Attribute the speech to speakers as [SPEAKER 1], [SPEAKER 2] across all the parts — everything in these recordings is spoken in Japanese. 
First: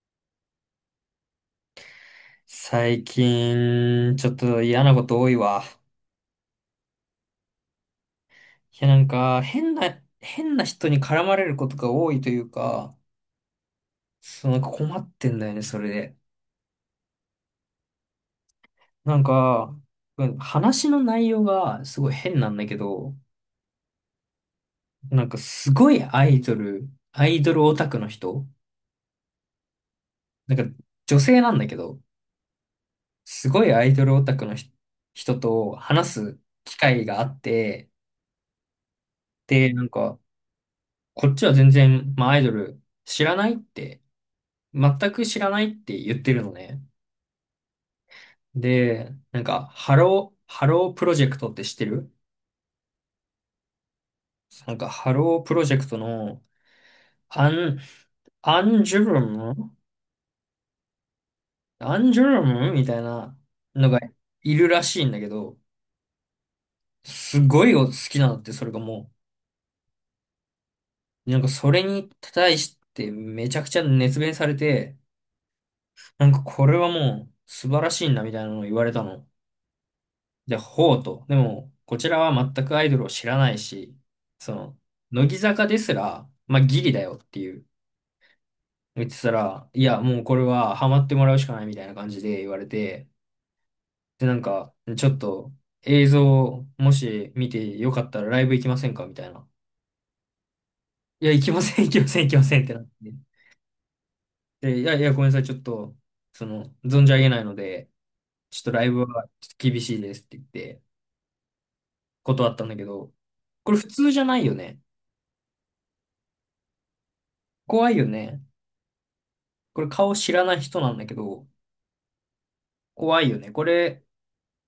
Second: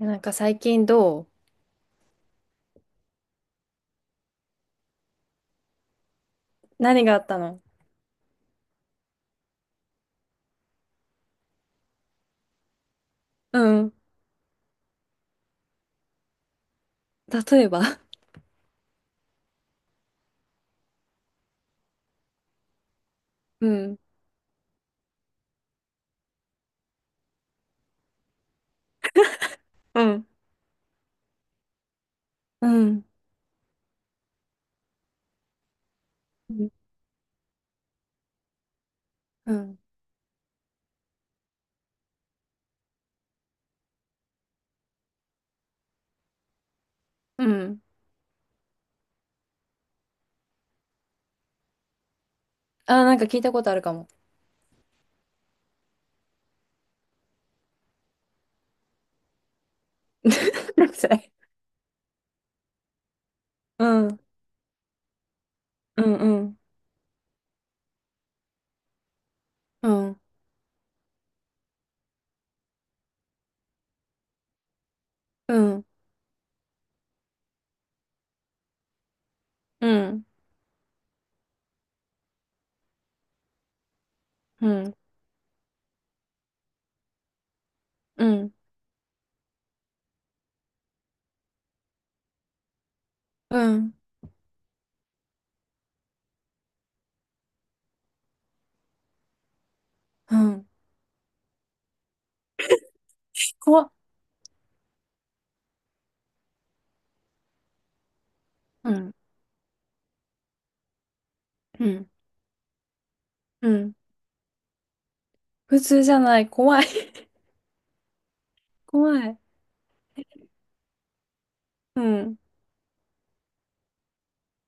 [SPEAKER 1] なんか最近どう？
[SPEAKER 2] 最近、ちょっと嫌なこと多いわ。
[SPEAKER 1] 何があったの？
[SPEAKER 2] いや、なんか、変な人に絡まれることが多いというか、
[SPEAKER 1] うん。
[SPEAKER 2] そう、なんか困ってんだよね、それで。
[SPEAKER 1] 例えば？
[SPEAKER 2] なんか、うん話の内容がすごい変なんだけど、
[SPEAKER 1] うん、
[SPEAKER 2] なんかすごいアイドルオタクの人、
[SPEAKER 1] うん。
[SPEAKER 2] なんか女性なんだけど、
[SPEAKER 1] うん、
[SPEAKER 2] すごいアイドルオタクの人と話す
[SPEAKER 1] うん。
[SPEAKER 2] 機会があって、
[SPEAKER 1] う
[SPEAKER 2] で、
[SPEAKER 1] ん、
[SPEAKER 2] なんか、こっちは全然、まあ、アイドル知らないって、全く知らないって言ってるのね。で、なんか、ハロープロジェクトって知ってる？
[SPEAKER 1] あ、なんか聞いたことあるかも。
[SPEAKER 2] なんか、ハロープロジェクトの、アン、アンジュルム
[SPEAKER 1] 何それ？
[SPEAKER 2] アンジュルムみたいな
[SPEAKER 1] う
[SPEAKER 2] のが
[SPEAKER 1] ん、うん、
[SPEAKER 2] いるらしいんだけど、
[SPEAKER 1] うん、
[SPEAKER 2] すごい好きなのって、それがも
[SPEAKER 1] うん、
[SPEAKER 2] う、なんかそれに対してめちゃくちゃ熱弁されて、
[SPEAKER 1] うん、
[SPEAKER 2] なんかこれはもう素晴らしいんだみたいなのを言われたの。
[SPEAKER 1] うん、
[SPEAKER 2] でほうと。でも、こちらは全くアイドルを知らないし、そ
[SPEAKER 1] う
[SPEAKER 2] の、
[SPEAKER 1] ん、
[SPEAKER 2] 乃木坂ですら、まあ、ギリだよっていう、
[SPEAKER 1] うん、
[SPEAKER 2] 言ってたら、いや、もうこれはハマってもらうしかないみたいな感じで言われて、
[SPEAKER 1] うん、
[SPEAKER 2] で、なんか、ちょっと映像、もし見てよかったらライブ行きませんかみたいな。
[SPEAKER 1] うん。
[SPEAKER 2] いや、行きません、行きません、行きませんってなって。
[SPEAKER 1] 怖っ。
[SPEAKER 2] で、いやいや、ごめんなさい、ちょっと、その、存じ上げないので、ちょっとライ
[SPEAKER 1] う
[SPEAKER 2] ブ
[SPEAKER 1] ん、
[SPEAKER 2] はちょっと厳しいですって言って、
[SPEAKER 1] うん、
[SPEAKER 2] 断ったんだけど、
[SPEAKER 1] う
[SPEAKER 2] これ普
[SPEAKER 1] ん。
[SPEAKER 2] 通じゃないよね。
[SPEAKER 1] 普通じゃない。怖い。
[SPEAKER 2] 怖いよね。
[SPEAKER 1] 怖い。
[SPEAKER 2] これ顔知らない人なんだけど、
[SPEAKER 1] うん。
[SPEAKER 2] 怖いよね。これ、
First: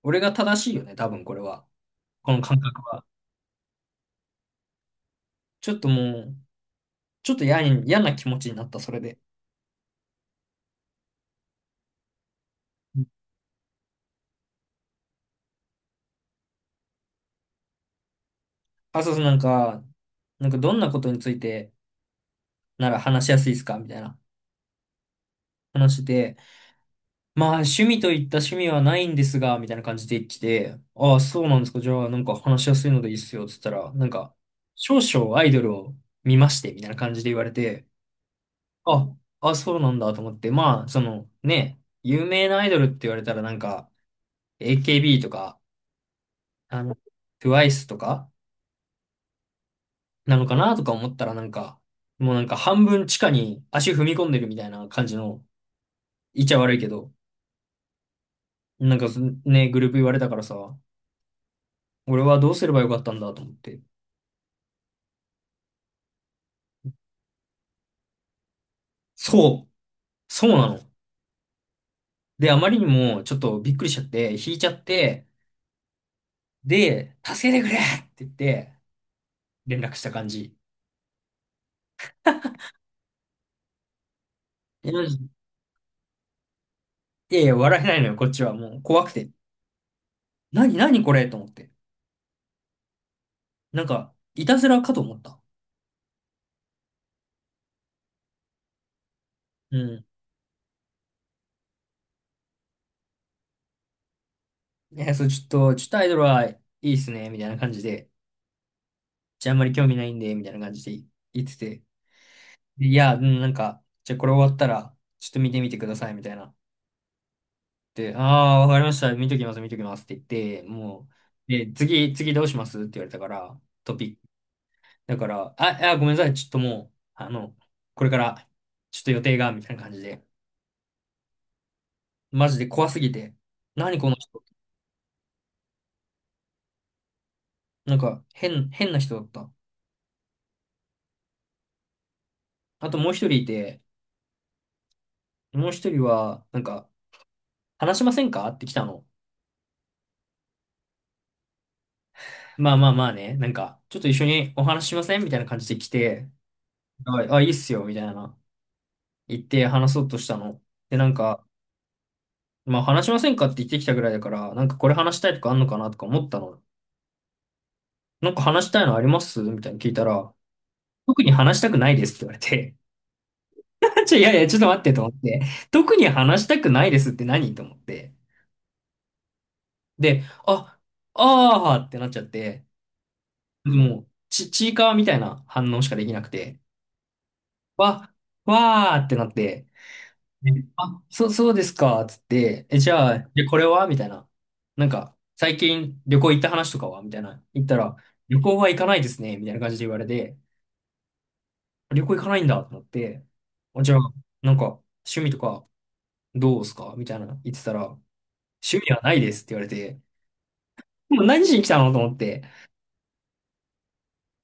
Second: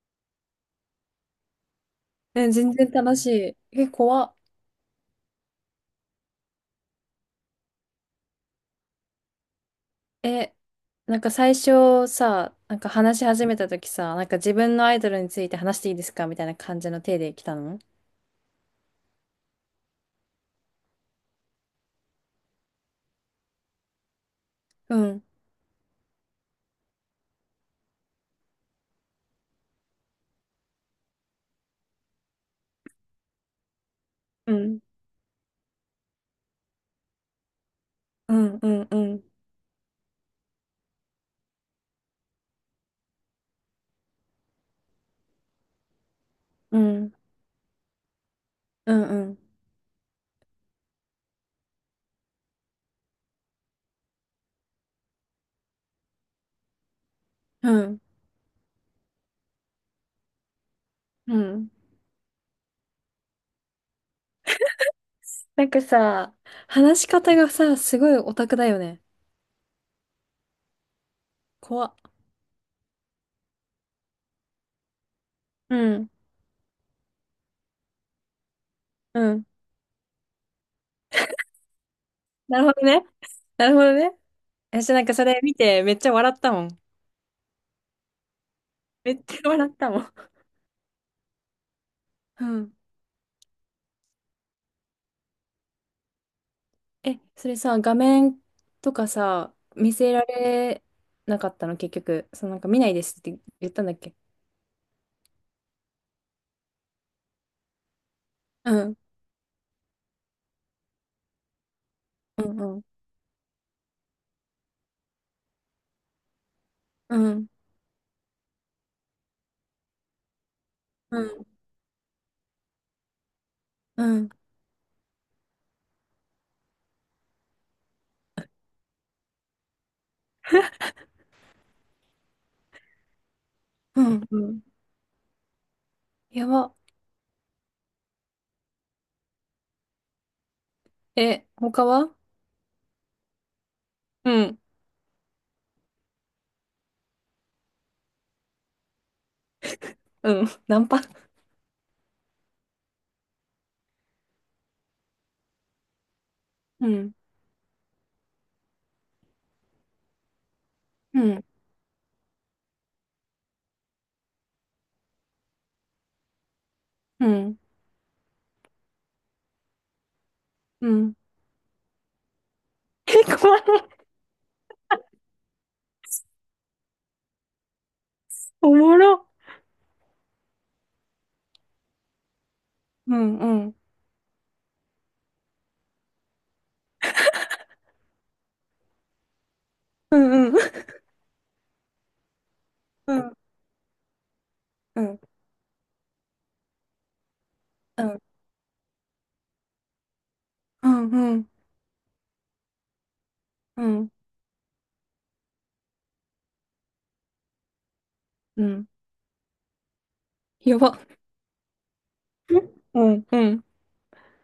[SPEAKER 2] 俺が正しいよね、多分これは。この
[SPEAKER 1] え、
[SPEAKER 2] 感
[SPEAKER 1] 全
[SPEAKER 2] 覚
[SPEAKER 1] 然
[SPEAKER 2] は。
[SPEAKER 1] 楽しい。え、怖っ。
[SPEAKER 2] ちょっともう、ちょっと嫌な気持ちになった、それで。
[SPEAKER 1] え、なんか最初さ、なんか
[SPEAKER 2] うん。
[SPEAKER 1] 話し始めた時さ、なんか自分のアイドルについて話していいですかみたいな感じの手で来たの？
[SPEAKER 2] あ、そうそう、なんか、なんかどんなことについてなら話しやすいですかみたいな
[SPEAKER 1] うん。
[SPEAKER 2] 話で、まあ趣味といった趣味はないんですが、みたいな感じで来て、ああ、そうなんですか。じゃあなんか話しやすいのでいいっすよ。つったら、なんか、
[SPEAKER 1] うん。
[SPEAKER 2] 少々アイドルを見まして、みたいな感じで言われて、
[SPEAKER 1] うん。うん。う
[SPEAKER 2] あ、
[SPEAKER 1] ん。
[SPEAKER 2] そうなんだと思って、まあ、そのね、有名なアイドルって言われたらなんか、AKB とか、
[SPEAKER 1] う
[SPEAKER 2] あの、
[SPEAKER 1] ん。
[SPEAKER 2] TWICE とか、
[SPEAKER 1] うん。
[SPEAKER 2] なのかなとか思ったらなんか、もうなんか半分地下に足踏み込んでるみたいな感じの、言っちゃ悪いけど、
[SPEAKER 1] うん。
[SPEAKER 2] なんかそね、グループ言われたからさ、
[SPEAKER 1] うん。
[SPEAKER 2] 俺はどうすればよかったんだと思って。
[SPEAKER 1] なんかさ、話し方がさ、すごいオタクだよね。
[SPEAKER 2] そう、そうなの。
[SPEAKER 1] 怖っ。
[SPEAKER 2] で、あまりにもちょっとびっくりしちゃって、引いちゃって、
[SPEAKER 1] うん。
[SPEAKER 2] で、助けてくれって言って、
[SPEAKER 1] うん。
[SPEAKER 2] 連絡した感じ。
[SPEAKER 1] なるほどね。なるほどね。私なんかそれ見てめっちゃ笑ったもん。
[SPEAKER 2] いやいや、笑えないのよ、こっちは。もう怖く
[SPEAKER 1] めっ
[SPEAKER 2] て。
[SPEAKER 1] ちゃ笑ったもん。
[SPEAKER 2] 何これと思って。
[SPEAKER 1] うん。
[SPEAKER 2] なんか、いたずらかと思った。
[SPEAKER 1] え、それさ、画面とかさ、
[SPEAKER 2] う
[SPEAKER 1] 見
[SPEAKER 2] ん。
[SPEAKER 1] せられなかったの、結局。そのなんか見ないですって言ったんだっけ？
[SPEAKER 2] いや、そう、ちょっとアイドルはいいっすね、みたいな感じで。
[SPEAKER 1] うん、
[SPEAKER 2] じゃあ、あんまり興味ないんで、みたいな感じで言ってて。
[SPEAKER 1] うん、
[SPEAKER 2] でいや、うん、なんか、じゃあこれ終わったら、ちょっと見てみてください、みたいな。
[SPEAKER 1] うん、うん、
[SPEAKER 2] で、ああ、わかりました。見ときます、見ときますって言って、も
[SPEAKER 1] うん、
[SPEAKER 2] う、で、次どうしますって言われたから、ト
[SPEAKER 1] う
[SPEAKER 2] ピック。
[SPEAKER 1] ん、
[SPEAKER 2] だから、ごめんなさい。ちょっともう、あの、これから、ちょっと予定が、みたいな感じで。マジで怖すぎて。何
[SPEAKER 1] う
[SPEAKER 2] この
[SPEAKER 1] ん。
[SPEAKER 2] 人。
[SPEAKER 1] うん、やば。
[SPEAKER 2] なんか、変な人だった。
[SPEAKER 1] え、他は？
[SPEAKER 2] あともう一人いて、
[SPEAKER 1] うん、
[SPEAKER 2] もう一人は、なんか、話しませんかって来たの。
[SPEAKER 1] うん。ナンパ？
[SPEAKER 2] まあまあまあね、なんか、ちょっと一緒にお話ししませんみたいな感じで来て、
[SPEAKER 1] うん、
[SPEAKER 2] あ、あいいっすよ、みたいな。言って話そうとしたの。で、なん
[SPEAKER 1] うん、
[SPEAKER 2] か、まあ話しませんかって言ってきたぐらいだから、なんかこれ話したいとかあんのかなとか思ったの。
[SPEAKER 1] うん、
[SPEAKER 2] なんか話したいのありますみたいに聞いたら、
[SPEAKER 1] うん、
[SPEAKER 2] 特に話したくないですって言われて、
[SPEAKER 1] え、怖い。
[SPEAKER 2] ちょ、いやいや、ちょっと待ってと思って、特に話したくないですって何と思って。
[SPEAKER 1] おもろ。
[SPEAKER 2] で、あ、あーってなっちゃって、
[SPEAKER 1] うん、うん、
[SPEAKER 2] もう、ちいかわみたいな反応しかできなくて、わ、わーってなって、
[SPEAKER 1] うん、う
[SPEAKER 2] で、
[SPEAKER 1] ん。
[SPEAKER 2] あ、そうですか、つって、え、じゃ
[SPEAKER 1] う
[SPEAKER 2] あ、
[SPEAKER 1] ん、
[SPEAKER 2] で、これはみたいな。なん
[SPEAKER 1] う
[SPEAKER 2] か、
[SPEAKER 1] ん、
[SPEAKER 2] 最近旅行行った話とかはみたいな。言ったら、
[SPEAKER 1] うん、
[SPEAKER 2] 旅行は行かないですね、みたいな感じで言われて、
[SPEAKER 1] うん、うん、
[SPEAKER 2] 旅行行かないんだと思って、あ
[SPEAKER 1] う
[SPEAKER 2] じゃあ、
[SPEAKER 1] ん、
[SPEAKER 2] なんか、趣味とかどうすかみたいな言ってたら、
[SPEAKER 1] う
[SPEAKER 2] 趣
[SPEAKER 1] ん、
[SPEAKER 2] 味はないですって言われて、
[SPEAKER 1] やば。
[SPEAKER 2] もう何しに来たのと思って、
[SPEAKER 1] うん、うん。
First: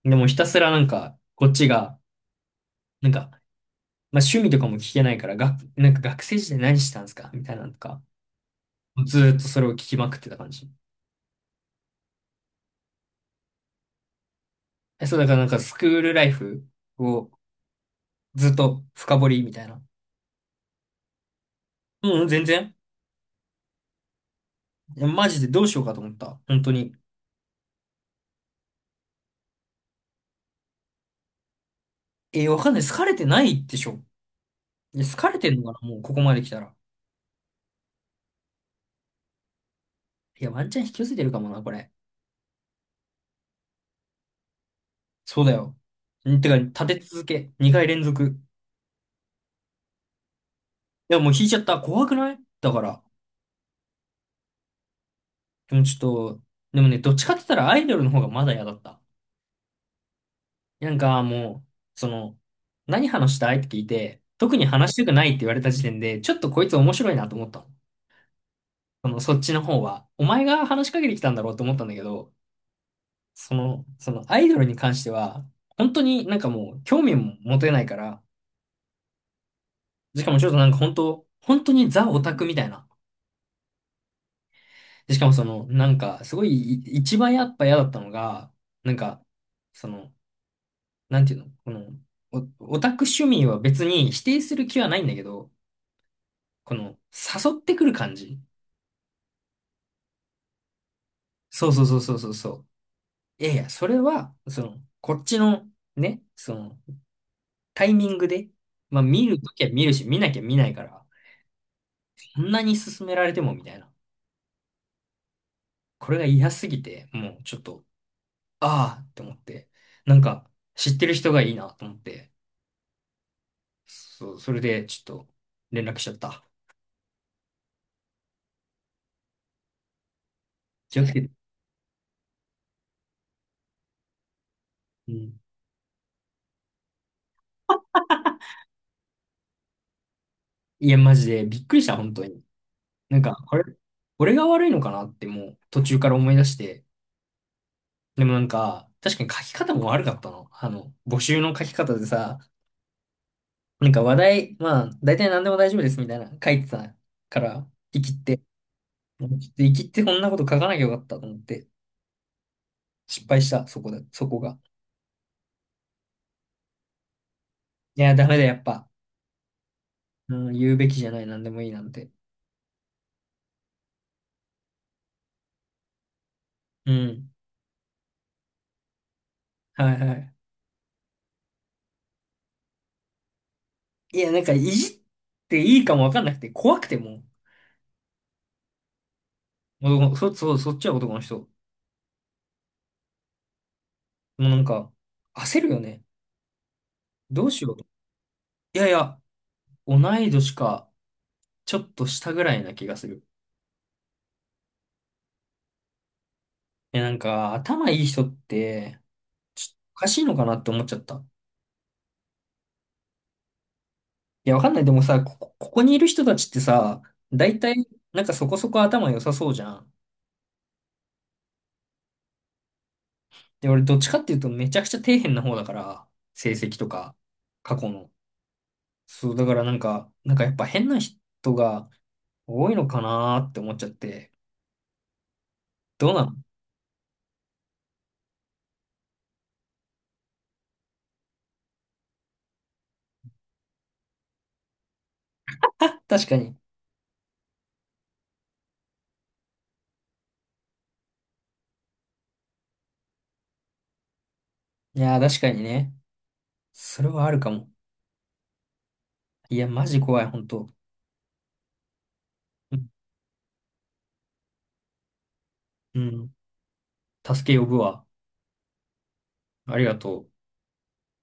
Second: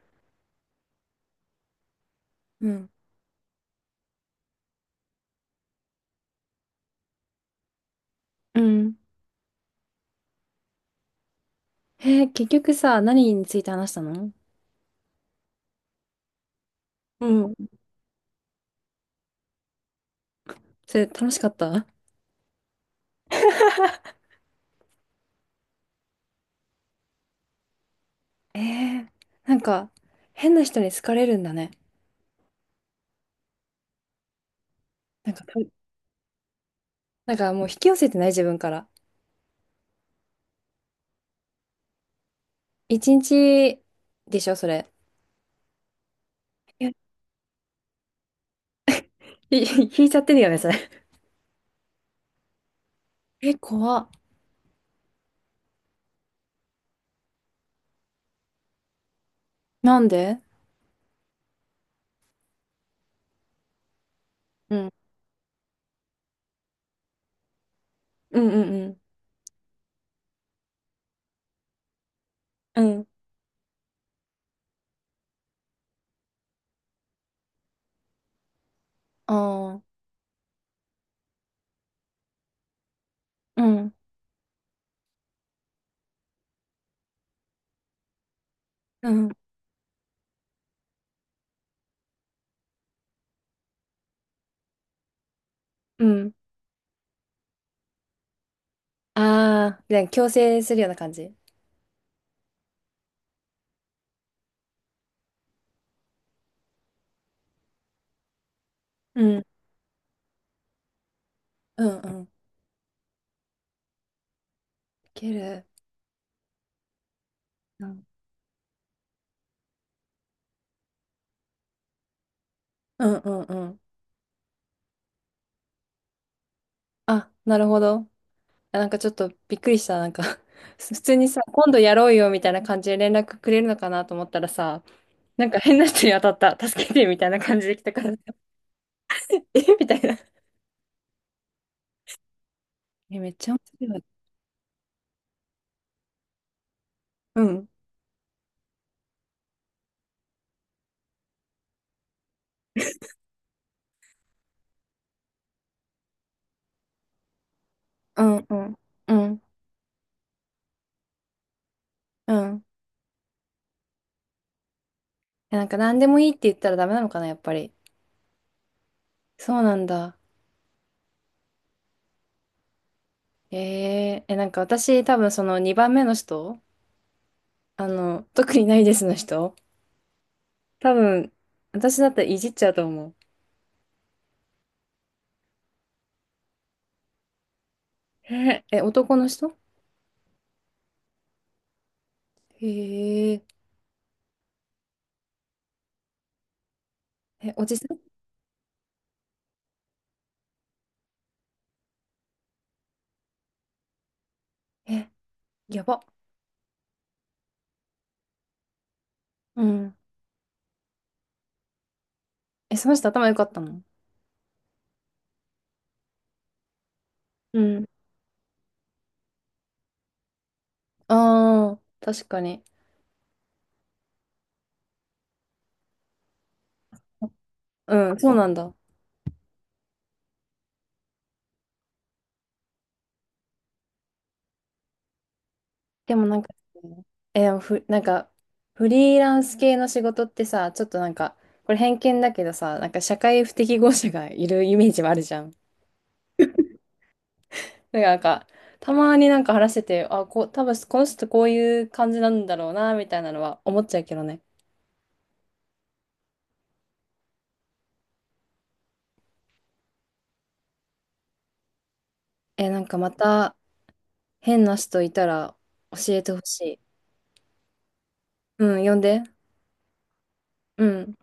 [SPEAKER 2] でもひたすらなんか、こっちが、
[SPEAKER 1] うん、
[SPEAKER 2] なんか、まあ、趣味とかも聞けないから、が、なんか学生時代何してたんですかみたいなのとか、
[SPEAKER 1] うん。
[SPEAKER 2] ずーっとそれを聞きまくってた感じ。
[SPEAKER 1] えー結局さ、何について話したの？
[SPEAKER 2] え、そう、だからなんかスクールライフ
[SPEAKER 1] う
[SPEAKER 2] を
[SPEAKER 1] ん。
[SPEAKER 2] ずっと深掘りみたいな。
[SPEAKER 1] それ楽しかった？
[SPEAKER 2] うん、全然。いやマジでどうしようかと思った。本当に。
[SPEAKER 1] えー、なんか、変な人に好かれるんだね。
[SPEAKER 2] え、わかんない。好かれてないでしょ。いや、好か
[SPEAKER 1] なん
[SPEAKER 2] れ
[SPEAKER 1] か、
[SPEAKER 2] てん
[SPEAKER 1] と、
[SPEAKER 2] のかなもうここまで来たら。
[SPEAKER 1] なんかもう引き寄せてない自分から。
[SPEAKER 2] いや、ワンチャン引き寄せてるかもな、これ。
[SPEAKER 1] 一日でしょ、それ。
[SPEAKER 2] そうだよ。んてか、
[SPEAKER 1] い
[SPEAKER 2] 立
[SPEAKER 1] や、い、
[SPEAKER 2] て続け。2回連続。
[SPEAKER 1] 引いちゃってるよね、それ。
[SPEAKER 2] いや、もう引いちゃった。怖くないだから。
[SPEAKER 1] え、怖っ。
[SPEAKER 2] でもちょっと、でもね、どっちかって言ったらアイドルの方がまだ嫌だった。
[SPEAKER 1] なんで？
[SPEAKER 2] なんかもう、その、何話したいって聞いて、特に
[SPEAKER 1] うん。
[SPEAKER 2] 話したくないって言われた時点で、ちょっとこいつ面白いなと思ったの。
[SPEAKER 1] うんうん
[SPEAKER 2] その、そっちの方は。お前が話しかけてきたんだろうと思ったんだけど、
[SPEAKER 1] うん。うん。
[SPEAKER 2] その、そのアイドルに関しては、本当になんかもう興味も持てないから、
[SPEAKER 1] ああ。
[SPEAKER 2] しかもちょっとなんか本当にザオタクみたいな。
[SPEAKER 1] うん、
[SPEAKER 2] でしかもその、なんかすごいい一番やっぱ嫌だったのが、なん
[SPEAKER 1] う
[SPEAKER 2] か、
[SPEAKER 1] ん。
[SPEAKER 2] その、なんていうの、この、オタク趣味は別に否定する気はないんだけど、
[SPEAKER 1] うん。
[SPEAKER 2] この、誘ってくる感じ。
[SPEAKER 1] ああ、で、強制するような感じ。
[SPEAKER 2] そうそうそうそうそうそう。いやいや、それは、その、こっちの、ね、その、タイミングで、まあ
[SPEAKER 1] う
[SPEAKER 2] 見る
[SPEAKER 1] ん。
[SPEAKER 2] ときは見るし、見なきゃ見ないから、
[SPEAKER 1] うんうん。い
[SPEAKER 2] そんなに勧められてもみたいな。
[SPEAKER 1] ける。
[SPEAKER 2] これが嫌すぎて、もうちょっと、
[SPEAKER 1] うん
[SPEAKER 2] ああって思って、なんか、知ってる人がいいなと思って、
[SPEAKER 1] うんうんうん。
[SPEAKER 2] そう、それでちょっと連絡しちゃった。
[SPEAKER 1] あ、なるほど。あ、なんかちょっとびっくりした。なんか 普
[SPEAKER 2] 気をつ
[SPEAKER 1] 通
[SPEAKER 2] け
[SPEAKER 1] に
[SPEAKER 2] て。
[SPEAKER 1] さ、今度やろうよみたいな感じで連絡くれるのかなと思ったらさ、
[SPEAKER 2] うん。
[SPEAKER 1] なんか変な人に当たった。助けてみたいな感じで来たから、えみたいな。
[SPEAKER 2] いや、マジでびっくりした、本当に。な
[SPEAKER 1] え、
[SPEAKER 2] ん
[SPEAKER 1] め
[SPEAKER 2] か、
[SPEAKER 1] っちゃ
[SPEAKER 2] あ
[SPEAKER 1] 面
[SPEAKER 2] れ、
[SPEAKER 1] 白い。
[SPEAKER 2] 俺が悪いのかなってもう途中から思い出して、
[SPEAKER 1] うん。
[SPEAKER 2] でもなんか、確かに書き方も悪かったの。あの、募集の書き方でさ、なんか話題、まあ、大体何でも大丈夫ですみたいな書いてたから、生き
[SPEAKER 1] う
[SPEAKER 2] って、ち
[SPEAKER 1] ん、うん、う
[SPEAKER 2] ょっと
[SPEAKER 1] ん、
[SPEAKER 2] 生きってこんなこと書かなきゃよかったと思って、
[SPEAKER 1] うん。
[SPEAKER 2] 失敗した、そこで、そこが。
[SPEAKER 1] え、なんか何でもいいって言ったらダメなのかな、やっぱり。
[SPEAKER 2] いや、ダメだ、やっぱ。
[SPEAKER 1] そうなんだ。
[SPEAKER 2] うん、言うべきじゃない、何でもいいなんて。
[SPEAKER 1] えー、え、なんか私多分その2番目の人、
[SPEAKER 2] うん。
[SPEAKER 1] あの、特にないですの人、
[SPEAKER 2] はいはい。
[SPEAKER 1] 多分私だったらいじっちゃうと思う。
[SPEAKER 2] いや、なんか、いじっていいかもわかんなくて、怖くても
[SPEAKER 1] えー、え、男の人？
[SPEAKER 2] う、そっちは男の人。も
[SPEAKER 1] へえ、
[SPEAKER 2] うなんか、焦るよね。どう
[SPEAKER 1] え、
[SPEAKER 2] し
[SPEAKER 1] お
[SPEAKER 2] よう
[SPEAKER 1] じ
[SPEAKER 2] と。
[SPEAKER 1] さん？
[SPEAKER 2] いやいや、同い年か。ちょっと下ぐらいな気がする。
[SPEAKER 1] え、やば。
[SPEAKER 2] え、なんか、頭いい人って、
[SPEAKER 1] う
[SPEAKER 2] ちょっと
[SPEAKER 1] ん。
[SPEAKER 2] おかしいのかなって思っちゃった。
[SPEAKER 1] え、その人頭良かったの？
[SPEAKER 2] いや、わかんない。でもさ、ここにいる人たちってさ、大
[SPEAKER 1] う
[SPEAKER 2] 体、
[SPEAKER 1] ん。
[SPEAKER 2] なんかそこそこ頭良さそうじゃん。
[SPEAKER 1] ああー、確かに。
[SPEAKER 2] で、俺どっちかっていうとめちゃくちゃ底辺な方だから、成績とか、過去の。
[SPEAKER 1] うん、そうなんだ。
[SPEAKER 2] そう、だからなんか、なんかやっぱ変な人が多いのかなーって思っちゃって。どう
[SPEAKER 1] で
[SPEAKER 2] な
[SPEAKER 1] も
[SPEAKER 2] の？
[SPEAKER 1] なんか、え、でもふ、なんか、フリーランス系の仕事ってさ、ちょっとなんか、これ偏見だけどさ、なんか社会不適合者がいるイメージはあるじゃん。だ
[SPEAKER 2] 確かに。
[SPEAKER 1] からなんか、たまになんか話してて、あ、こう、多分この人こういう感じなんだろうな、みたいなのは思っちゃうけどね。
[SPEAKER 2] いやー、確かにね。それはあるかも。いや、マジ怖い、ほんと。
[SPEAKER 1] え、
[SPEAKER 2] う
[SPEAKER 1] なん
[SPEAKER 2] ん。
[SPEAKER 1] かまた変な人いたら
[SPEAKER 2] う
[SPEAKER 1] 教えて
[SPEAKER 2] ん、
[SPEAKER 1] ほしい。
[SPEAKER 2] 助け呼ぶわ。
[SPEAKER 1] うん、呼んで。
[SPEAKER 2] ありがとう。
[SPEAKER 1] うん。